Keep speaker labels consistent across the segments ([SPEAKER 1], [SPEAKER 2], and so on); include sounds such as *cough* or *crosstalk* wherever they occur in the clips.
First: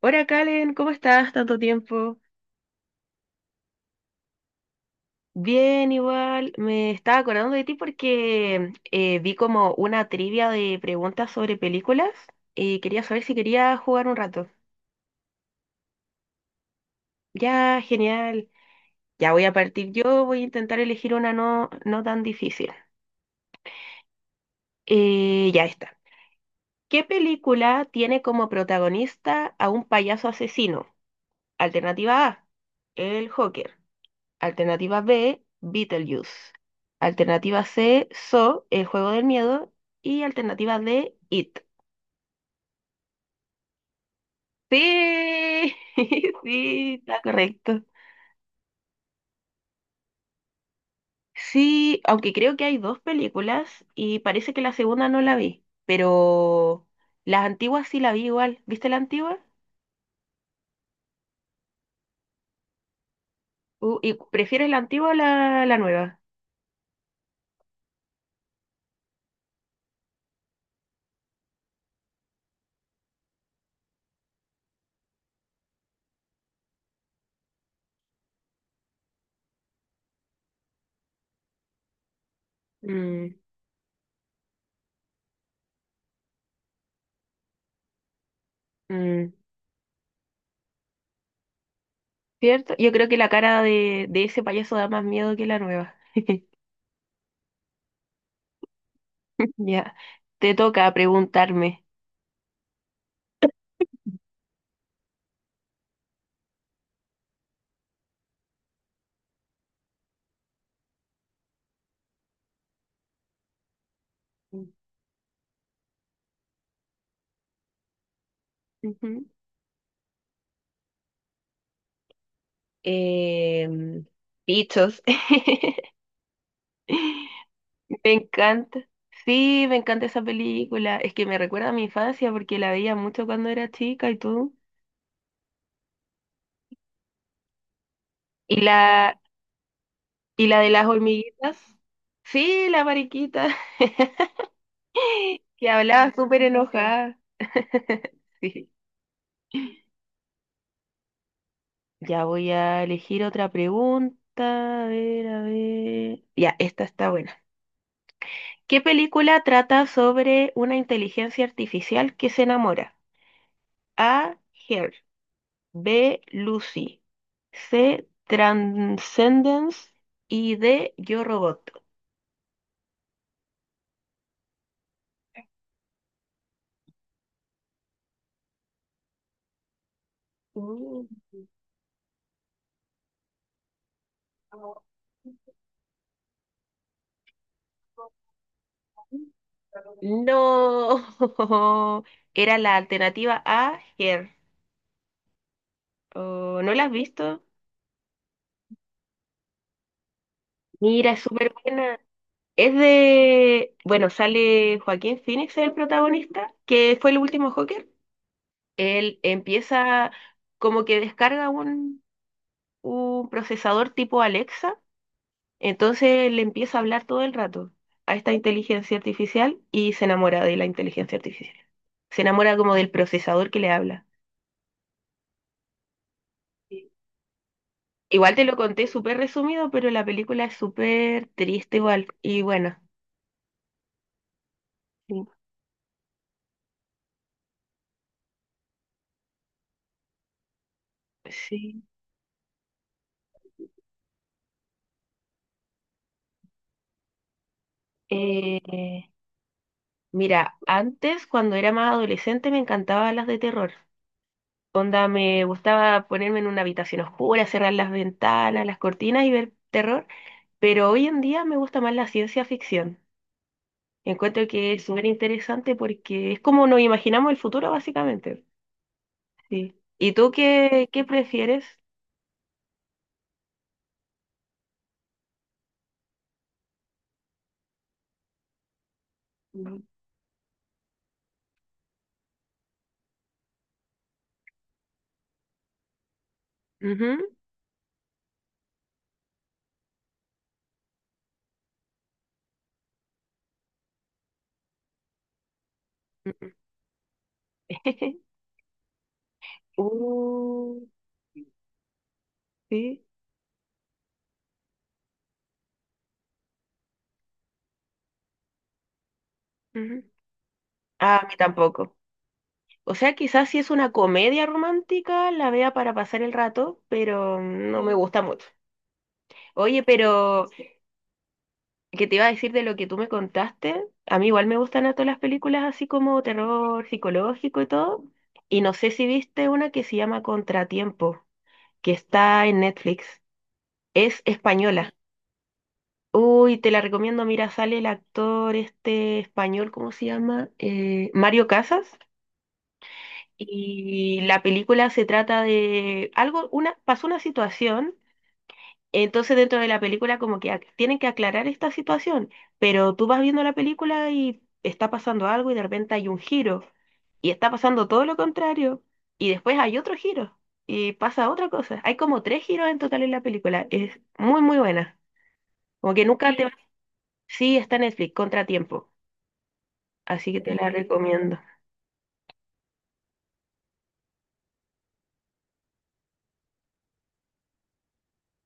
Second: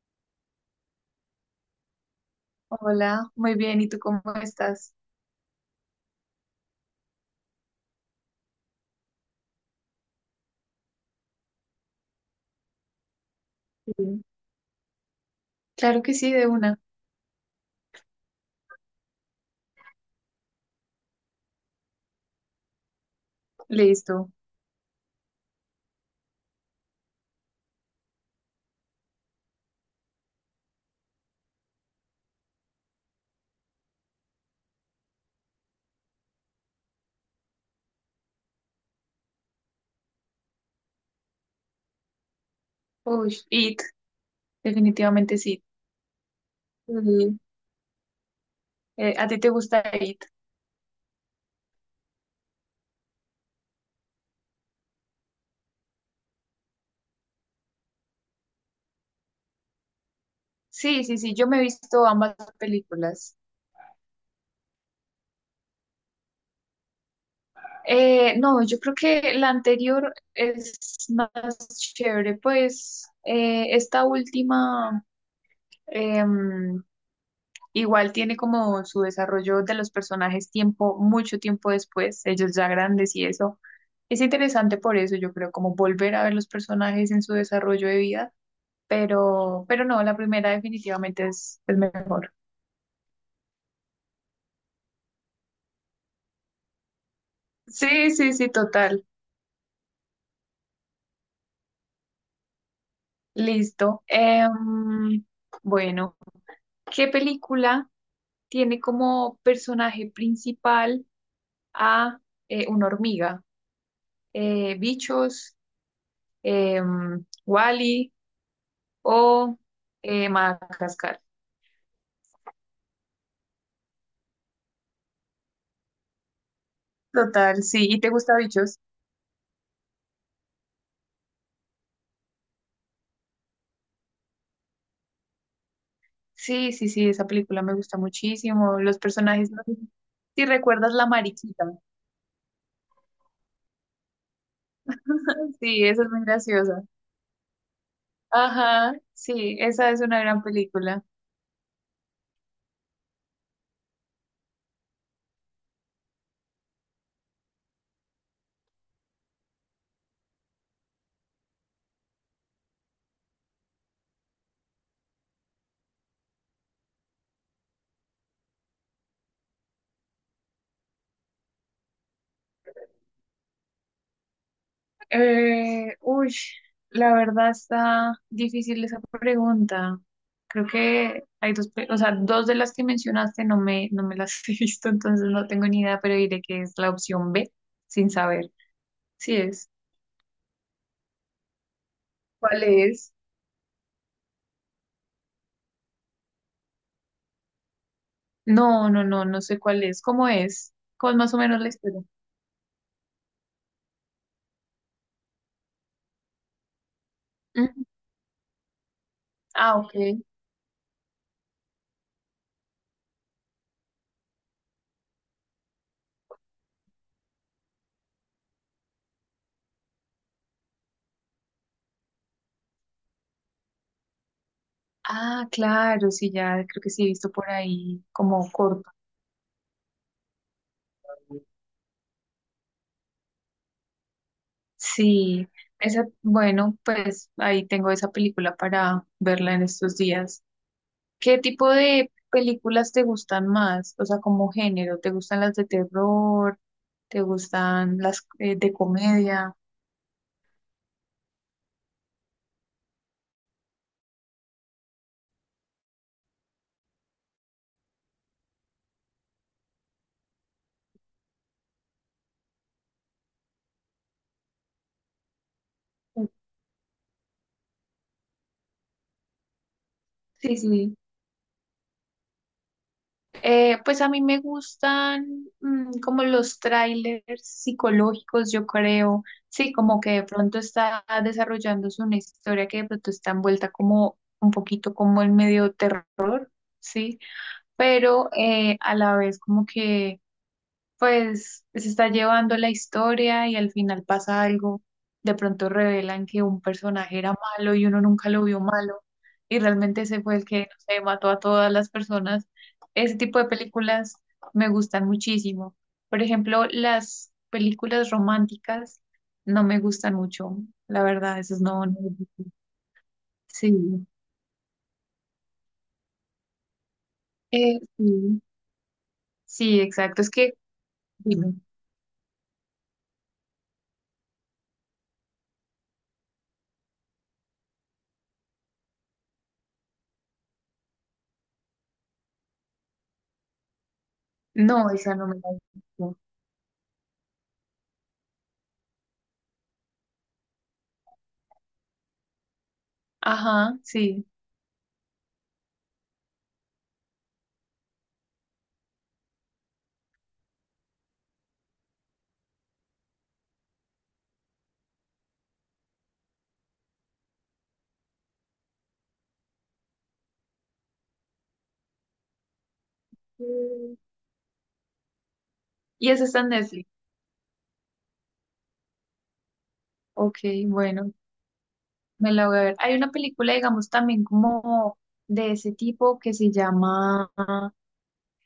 [SPEAKER 1] Hola, Kalen, ¿cómo estás? Tanto tiempo.
[SPEAKER 2] Hola, muy bien, ¿y tú cómo estás?
[SPEAKER 1] Bien, igual. Me estaba acordando de ti porque vi como una trivia de preguntas sobre películas y quería saber si quería jugar un
[SPEAKER 2] Sí,
[SPEAKER 1] rato.
[SPEAKER 2] claro que sí, de una.
[SPEAKER 1] Ya, genial. Ya voy a partir yo, voy a intentar elegir una no tan difícil.
[SPEAKER 2] Listo.
[SPEAKER 1] Ya está. ¿Qué película tiene como protagonista a un payaso asesino? Alternativa A, el Joker. Alternativa B, Beetlejuice. Alternativa C, So, El juego del miedo. Y alternativa D, It.
[SPEAKER 2] Uy, IT, definitivamente sí.
[SPEAKER 1] Sí, *laughs* sí, está
[SPEAKER 2] Sí.
[SPEAKER 1] correcto.
[SPEAKER 2] ¿A ti te gusta IT?
[SPEAKER 1] Sí, aunque creo que hay dos películas y parece que la segunda no la vi, pero las antiguas sí la vi igual. ¿Viste la antigua?
[SPEAKER 2] Sí, sí, sí, yo me he visto ambas películas.
[SPEAKER 1] ¿Y prefieres la antigua o la nueva?
[SPEAKER 2] No, yo creo que la anterior es más chévere, pues esta última, em, igual tiene como su desarrollo de los personajes tiempo, mucho tiempo después, ellos ya grandes y
[SPEAKER 1] Mm,
[SPEAKER 2] eso. Es interesante por eso, yo creo, como volver a ver los personajes en su desarrollo de vida,
[SPEAKER 1] mm,
[SPEAKER 2] pero no, la primera definitivamente es el mejor.
[SPEAKER 1] ¿cierto? Yo creo que la cara de ese payaso da más miedo que la nueva. *laughs*
[SPEAKER 2] Sí, sí, sí, total.
[SPEAKER 1] *laughs* Ya, te toca preguntarme.
[SPEAKER 2] Listo. Bueno, ¿qué película tiene como personaje principal a una hormiga? Bichos, Wally
[SPEAKER 1] Ujú.
[SPEAKER 2] o Madagascar.
[SPEAKER 1] Em, bichos. *laughs*
[SPEAKER 2] Total, sí.
[SPEAKER 1] Me
[SPEAKER 2] ¿Y te gusta Bichos?
[SPEAKER 1] encanta. Sí, me encanta esa película. Es que me recuerda a mi infancia porque la veía mucho cuando era chica y tú.
[SPEAKER 2] Sí, sí, sí, esa película me gusta
[SPEAKER 1] Y
[SPEAKER 2] muchísimo. Los
[SPEAKER 1] la,
[SPEAKER 2] personajes, no sé si
[SPEAKER 1] y la de las
[SPEAKER 2] recuerdas la
[SPEAKER 1] hormiguitas.
[SPEAKER 2] mariquita.
[SPEAKER 1] Sí, la mariquita *laughs*
[SPEAKER 2] *laughs*
[SPEAKER 1] que
[SPEAKER 2] Sí, esa es
[SPEAKER 1] hablaba
[SPEAKER 2] muy
[SPEAKER 1] súper
[SPEAKER 2] graciosa.
[SPEAKER 1] enojada. *laughs* Sí.
[SPEAKER 2] Ajá, sí, esa es una gran película.
[SPEAKER 1] Ya voy a elegir otra pregunta. A ver, a ver. Ya, esta está buena. ¿Qué película trata sobre una inteligencia artificial que se enamora? A. Her. B. Lucy. C. Transcendence. Y D. Yo Robot.
[SPEAKER 2] Uy, la verdad está difícil esa pregunta. Creo
[SPEAKER 1] Mm.
[SPEAKER 2] que hay dos, o sea, dos de las que mencionaste no me las *laughs* he visto, entonces no tengo ni idea, pero diré que es la opción B, sin saber. Sí es.
[SPEAKER 1] No. *laughs* Era
[SPEAKER 2] ¿Cuál
[SPEAKER 1] la
[SPEAKER 2] es?
[SPEAKER 1] alternativa A. Her. Oh, ¿no la has visto?
[SPEAKER 2] No, no, no, no sé cuál es. ¿Cómo es?
[SPEAKER 1] Mira,
[SPEAKER 2] ¿Cuál
[SPEAKER 1] es
[SPEAKER 2] más o
[SPEAKER 1] súper
[SPEAKER 2] menos la
[SPEAKER 1] buena.
[SPEAKER 2] historia?
[SPEAKER 1] Es de... Bueno, sale Joaquín Phoenix, el protagonista, que fue el último
[SPEAKER 2] Ujú.
[SPEAKER 1] Joker. Él
[SPEAKER 2] Ah, ok.
[SPEAKER 1] empieza como que descarga un procesador tipo Alexa, entonces le empieza a hablar todo el rato a esta inteligencia artificial y se enamora de la inteligencia artificial. Se enamora como del procesador que le habla.
[SPEAKER 2] Ah, claro, sí, ya creo
[SPEAKER 1] Sí.
[SPEAKER 2] que sí he visto por ahí
[SPEAKER 1] Igual te
[SPEAKER 2] como
[SPEAKER 1] lo conté
[SPEAKER 2] corto.
[SPEAKER 1] súper resumido, pero la película es súper triste igual. Y bueno, sí.
[SPEAKER 2] Sí, esa, bueno, pues ahí tengo esa película para verla en estos días. ¿Qué tipo
[SPEAKER 1] Sí.
[SPEAKER 2] de películas te gustan más? O sea, como género, ¿te gustan las de terror? ¿Te gustan las de
[SPEAKER 1] Eh,
[SPEAKER 2] comedia?
[SPEAKER 1] mira, antes cuando era más adolescente me encantaban las de terror. Onda, me gustaba ponerme en una habitación oscura, cerrar las ventanas, las cortinas y ver terror, pero hoy en día me gusta más la ciencia ficción. Encuentro que es súper interesante porque es como nos imaginamos el futuro, básicamente. Sí. ¿Y tú
[SPEAKER 2] Sí, sí.
[SPEAKER 1] qué prefieres?
[SPEAKER 2] Pues a mí me gustan como los trailers psicológicos, yo creo. Sí,
[SPEAKER 1] Mm.
[SPEAKER 2] como que de pronto está desarrollándose una historia que de pronto está envuelta como un poquito como en medio terror, sí,
[SPEAKER 1] Ujú.
[SPEAKER 2] pero a la vez como que pues, se está llevando la historia y al final pasa algo. De pronto revelan que un personaje era malo y uno nunca
[SPEAKER 1] *laughs*
[SPEAKER 2] lo vio malo y realmente ese fue el que, no
[SPEAKER 1] Uh,
[SPEAKER 2] sé, mató a todas las personas.
[SPEAKER 1] sí.
[SPEAKER 2] Ese tipo de películas me gustan muchísimo. Por ejemplo, las películas románticas no me
[SPEAKER 1] Ujú.
[SPEAKER 2] gustan mucho, la
[SPEAKER 1] Ah, a mí
[SPEAKER 2] verdad, esas no,
[SPEAKER 1] tampoco.
[SPEAKER 2] no-
[SPEAKER 1] O sea, quizás si es
[SPEAKER 2] Sí,
[SPEAKER 1] una comedia romántica, la vea para pasar el rato, pero no me gusta
[SPEAKER 2] sí,
[SPEAKER 1] mucho.
[SPEAKER 2] sí,
[SPEAKER 1] Oye,
[SPEAKER 2] exacto. Es
[SPEAKER 1] pero
[SPEAKER 2] que, dime,
[SPEAKER 1] que te iba a decir de lo que tú me contaste, a mí igual me gustan a todas las películas así como terror psicológico y todo, y no sé si viste una que se llama Contratiempo, que está en Netflix, es
[SPEAKER 2] no,
[SPEAKER 1] española.
[SPEAKER 2] esa no me la he visto.
[SPEAKER 1] Uy, te la recomiendo, mira, sale el actor este español, ¿cómo se llama? Mario Casas,
[SPEAKER 2] Ajá,
[SPEAKER 1] y
[SPEAKER 2] sí.
[SPEAKER 1] la película se trata de algo, pasó una situación. Entonces dentro de la película como que tienen que aclarar esta situación, pero tú vas viendo la película y está pasando algo y de repente hay un giro y está pasando todo lo contrario y después hay otro giro y pasa otra cosa. Hay como tres giros en total en la película. Es muy muy buena. Como que
[SPEAKER 2] ¿Y eso
[SPEAKER 1] nunca
[SPEAKER 2] está
[SPEAKER 1] te...
[SPEAKER 2] en
[SPEAKER 1] Sí.
[SPEAKER 2] Netflix?
[SPEAKER 1] Sí, está en Netflix, Contratiempo. Así que
[SPEAKER 2] Ok,
[SPEAKER 1] te la
[SPEAKER 2] bueno,
[SPEAKER 1] recomiendo.
[SPEAKER 2] me la voy a ver. Hay una película, digamos, también como de ese tipo que se llama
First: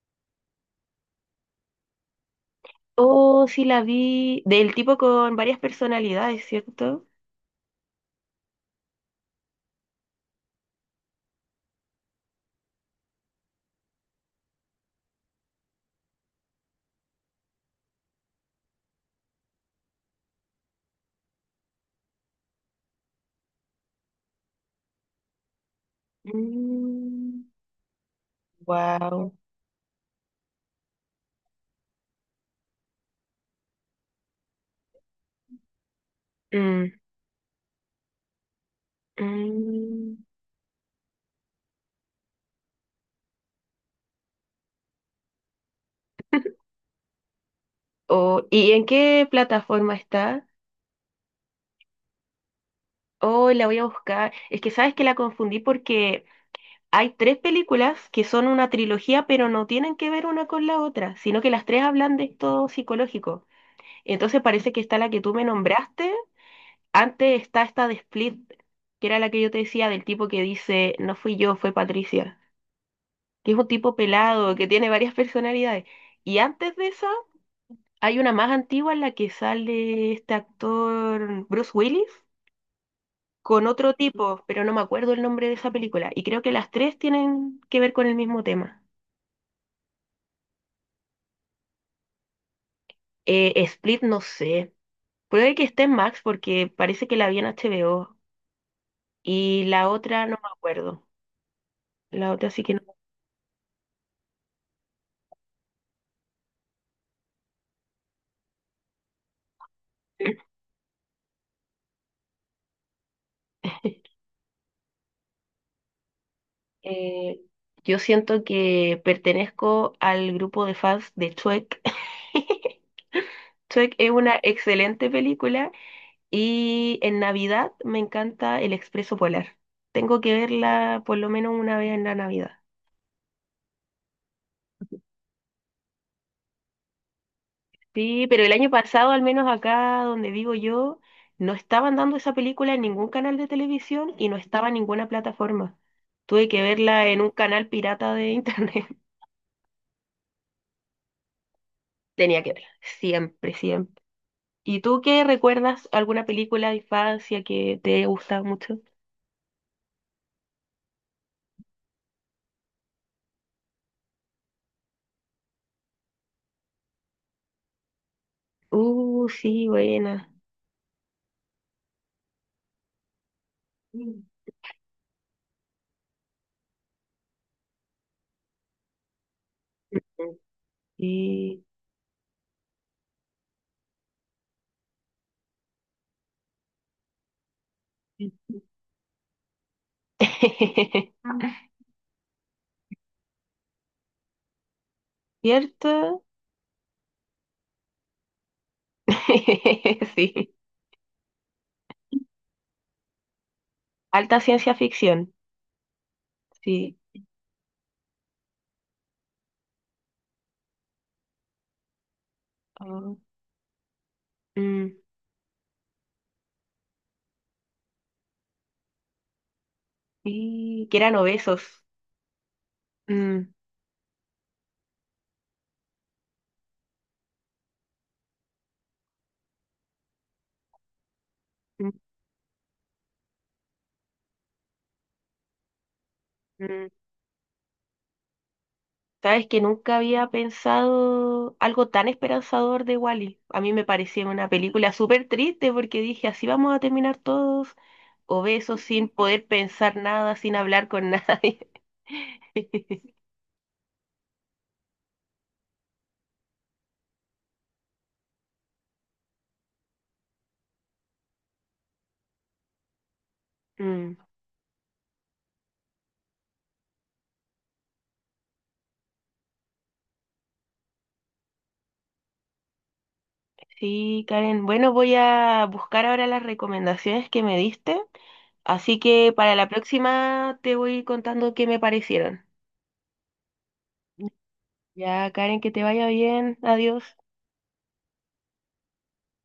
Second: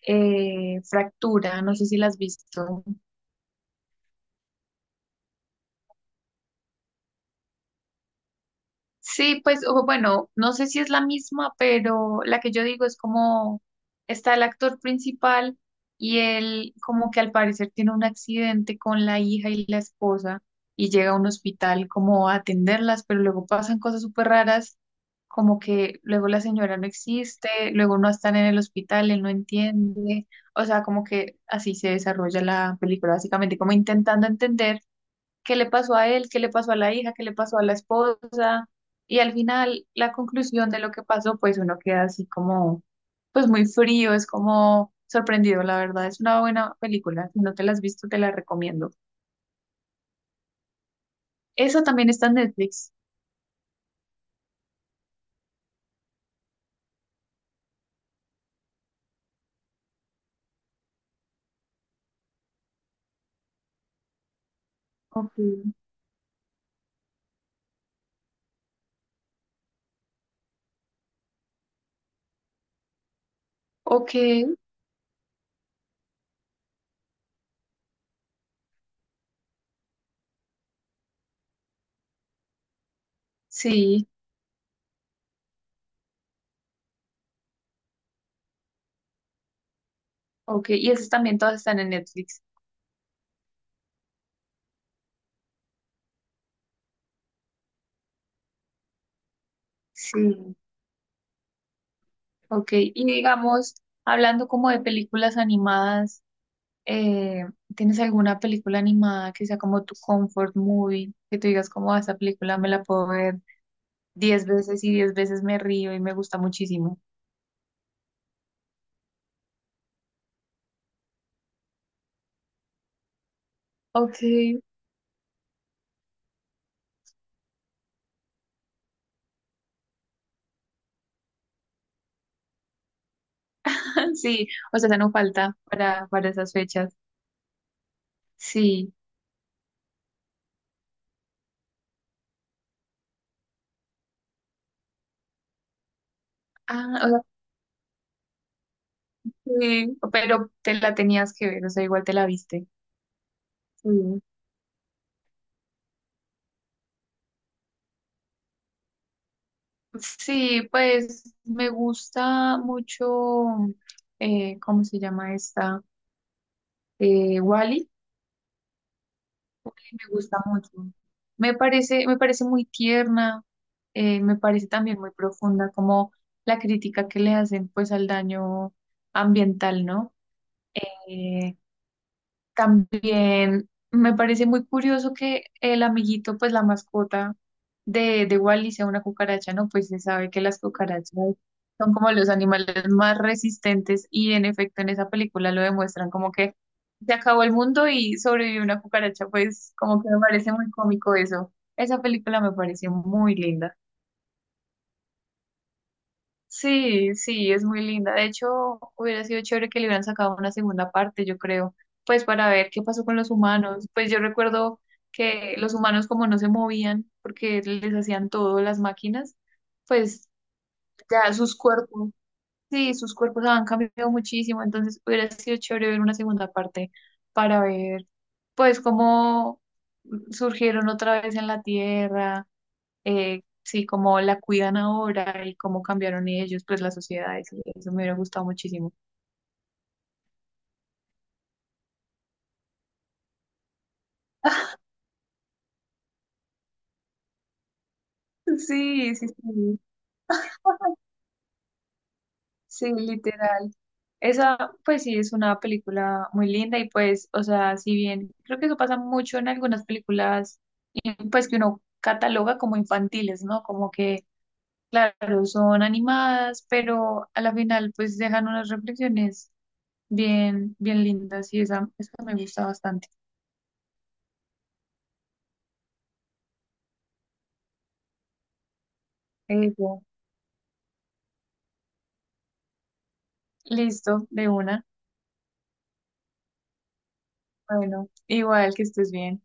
[SPEAKER 2] Fractura. No sé si la has visto.
[SPEAKER 1] Oh, sí la vi del tipo con varias personalidades, ¿cierto?
[SPEAKER 2] Sí, pues o bueno, no sé si es la misma, pero la que yo digo es como está el actor principal y él como que al parecer tiene un accidente con la hija y la esposa y llega a un hospital como a atenderlas, pero luego pasan cosas súper raras, como que luego la señora no
[SPEAKER 1] Mm,
[SPEAKER 2] existe, luego no están en el hospital, él no
[SPEAKER 1] wow.
[SPEAKER 2] entiende, o sea, como que así se desarrolla la película, básicamente como intentando entender qué le pasó a él, qué le pasó a
[SPEAKER 1] Mm,
[SPEAKER 2] la hija, qué le pasó a la esposa. Y al final, la
[SPEAKER 1] mm.
[SPEAKER 2] conclusión de lo que pasó, pues uno queda así como, pues muy frío, es como sorprendido, la verdad. Es una
[SPEAKER 1] *laughs*
[SPEAKER 2] buena película. Si no te la has visto, te la
[SPEAKER 1] Oh, ¿y en
[SPEAKER 2] recomiendo.
[SPEAKER 1] qué plataforma está?
[SPEAKER 2] Eso también está en Netflix.
[SPEAKER 1] Oh, la voy a buscar. Es que sabes que la confundí porque hay tres películas que son una trilogía, pero no tienen que ver una con la otra, sino que las tres hablan de esto psicológico. Entonces parece que está la que
[SPEAKER 2] Ok.
[SPEAKER 1] tú me nombraste. Antes está esta de Split, que era la que yo te decía del tipo que dice, no fui yo, fue Patricia, que es un tipo
[SPEAKER 2] Ok,
[SPEAKER 1] pelado, que tiene varias personalidades. Y antes de esa, hay una más antigua en la que sale este actor Bruce Willis con otro
[SPEAKER 2] sí,
[SPEAKER 1] tipo, pero no me acuerdo el nombre de esa película. Y creo que las tres tienen que ver con el mismo tema.
[SPEAKER 2] ok. ¿Y esas también todas están en Netflix?
[SPEAKER 1] Split, no sé. Puede que esté en Max porque parece que la vi en HBO. Y la otra no me
[SPEAKER 2] Sí,
[SPEAKER 1] acuerdo. La otra sí
[SPEAKER 2] ok.
[SPEAKER 1] que no.
[SPEAKER 2] Y digamos, hablando como de películas animadas. eh, ¿Tienes alguna película animada que sea como tu comfort movie? Que tú digas como "Ah, esta película me la puedo ver
[SPEAKER 1] *laughs*
[SPEAKER 2] 10 veces y 10 veces me río y me gusta muchísimo."
[SPEAKER 1] Eh, yo siento que pertenezco al grupo de fans de Shrek. *laughs* Shrek es
[SPEAKER 2] Ok,
[SPEAKER 1] una excelente película y en Navidad me encanta El Expreso Polar. Tengo que verla por lo menos una vez en la Navidad.
[SPEAKER 2] *laughs* sí, o sea, esa no falta para esas fechas.
[SPEAKER 1] Sí, pero el año
[SPEAKER 2] Sí,
[SPEAKER 1] pasado, al menos acá donde vivo yo, no estaban dando esa película en ningún canal de televisión y no estaba en ninguna plataforma. Tuve que
[SPEAKER 2] ah,
[SPEAKER 1] verla
[SPEAKER 2] o
[SPEAKER 1] en
[SPEAKER 2] sea,
[SPEAKER 1] un canal pirata de internet. *laughs*
[SPEAKER 2] sí, pero te la tenías que ver, o sea, igual te la
[SPEAKER 1] Tenía que
[SPEAKER 2] viste.
[SPEAKER 1] verla, siempre,
[SPEAKER 2] Sí.
[SPEAKER 1] siempre. ¿Y tú qué recuerdas? ¿Alguna película de infancia que te gusta mucho?
[SPEAKER 2] Sí, pues me gusta mucho, ¿cómo se llama esta? Wall-E.
[SPEAKER 1] Sí,
[SPEAKER 2] Me
[SPEAKER 1] buena.
[SPEAKER 2] gusta mucho. Me parece muy tierna,
[SPEAKER 1] Mm.
[SPEAKER 2] me parece también muy profunda como la crítica que le hacen pues al daño ambiental, ¿no? Eh,
[SPEAKER 1] Sí.
[SPEAKER 2] También me parece muy curioso que el amiguito, pues la mascota de Wally sea una cucaracha, ¿no? Pues se sabe que las cucarachas
[SPEAKER 1] *laughs*
[SPEAKER 2] son como los animales más resistentes y en efecto en esa película lo demuestran
[SPEAKER 1] ¿Cierto?
[SPEAKER 2] como que se acabó el mundo y sobrevivió una cucaracha, pues como que
[SPEAKER 1] *laughs*
[SPEAKER 2] me parece
[SPEAKER 1] Sí.
[SPEAKER 2] muy cómico eso. Esa película me pareció muy linda.
[SPEAKER 1] Alta ciencia ficción. Sí.
[SPEAKER 2] Sí, sí, es muy linda. De hecho, hubiera sido chévere que le hubieran sacado una segunda parte, yo creo, pues para ver qué pasó
[SPEAKER 1] Ah.
[SPEAKER 2] con los humanos. Pues yo recuerdo
[SPEAKER 1] Mm.
[SPEAKER 2] que los humanos como no se movían porque les hacían todo las máquinas, pues
[SPEAKER 1] Y que eran
[SPEAKER 2] ya sus
[SPEAKER 1] obesos.
[SPEAKER 2] cuerpos, sí, sus cuerpos
[SPEAKER 1] Mm,
[SPEAKER 2] han cambiado muchísimo, entonces hubiera sido chévere ver una segunda parte para ver pues cómo surgieron otra vez en la
[SPEAKER 1] mm,
[SPEAKER 2] Tierra sí, cómo la cuidan ahora y cómo cambiaron ellos, pues
[SPEAKER 1] mm.
[SPEAKER 2] la sociedad eso me hubiera gustado muchísimo.
[SPEAKER 1] Sabes que nunca había pensado algo tan esperanzador de Wally. A mí me parecía una película súper triste porque dije, así vamos a terminar todos obesos sin
[SPEAKER 2] Sí, sí,
[SPEAKER 1] poder
[SPEAKER 2] sí,
[SPEAKER 1] pensar nada, sin hablar con nadie.
[SPEAKER 2] sí,
[SPEAKER 1] *laughs*
[SPEAKER 2] literal. Esa, pues sí, es una película muy linda y pues, o sea, si bien creo que eso pasa mucho en algunas películas, y, pues que uno cataloga como infantiles, ¿no? Como
[SPEAKER 1] Mm.
[SPEAKER 2] que, claro, son animadas, pero a la final pues dejan unas reflexiones bien lindas y esa me gusta bastante.
[SPEAKER 1] Sí, Karen. Bueno, voy a buscar ahora las recomendaciones que me diste. Así que para la
[SPEAKER 2] Eso,
[SPEAKER 1] próxima te voy contando qué me parecieron.
[SPEAKER 2] listo, de una.
[SPEAKER 1] Ya, Karen, que te vaya bien. Adiós.
[SPEAKER 2] Bueno, igual que estés bien.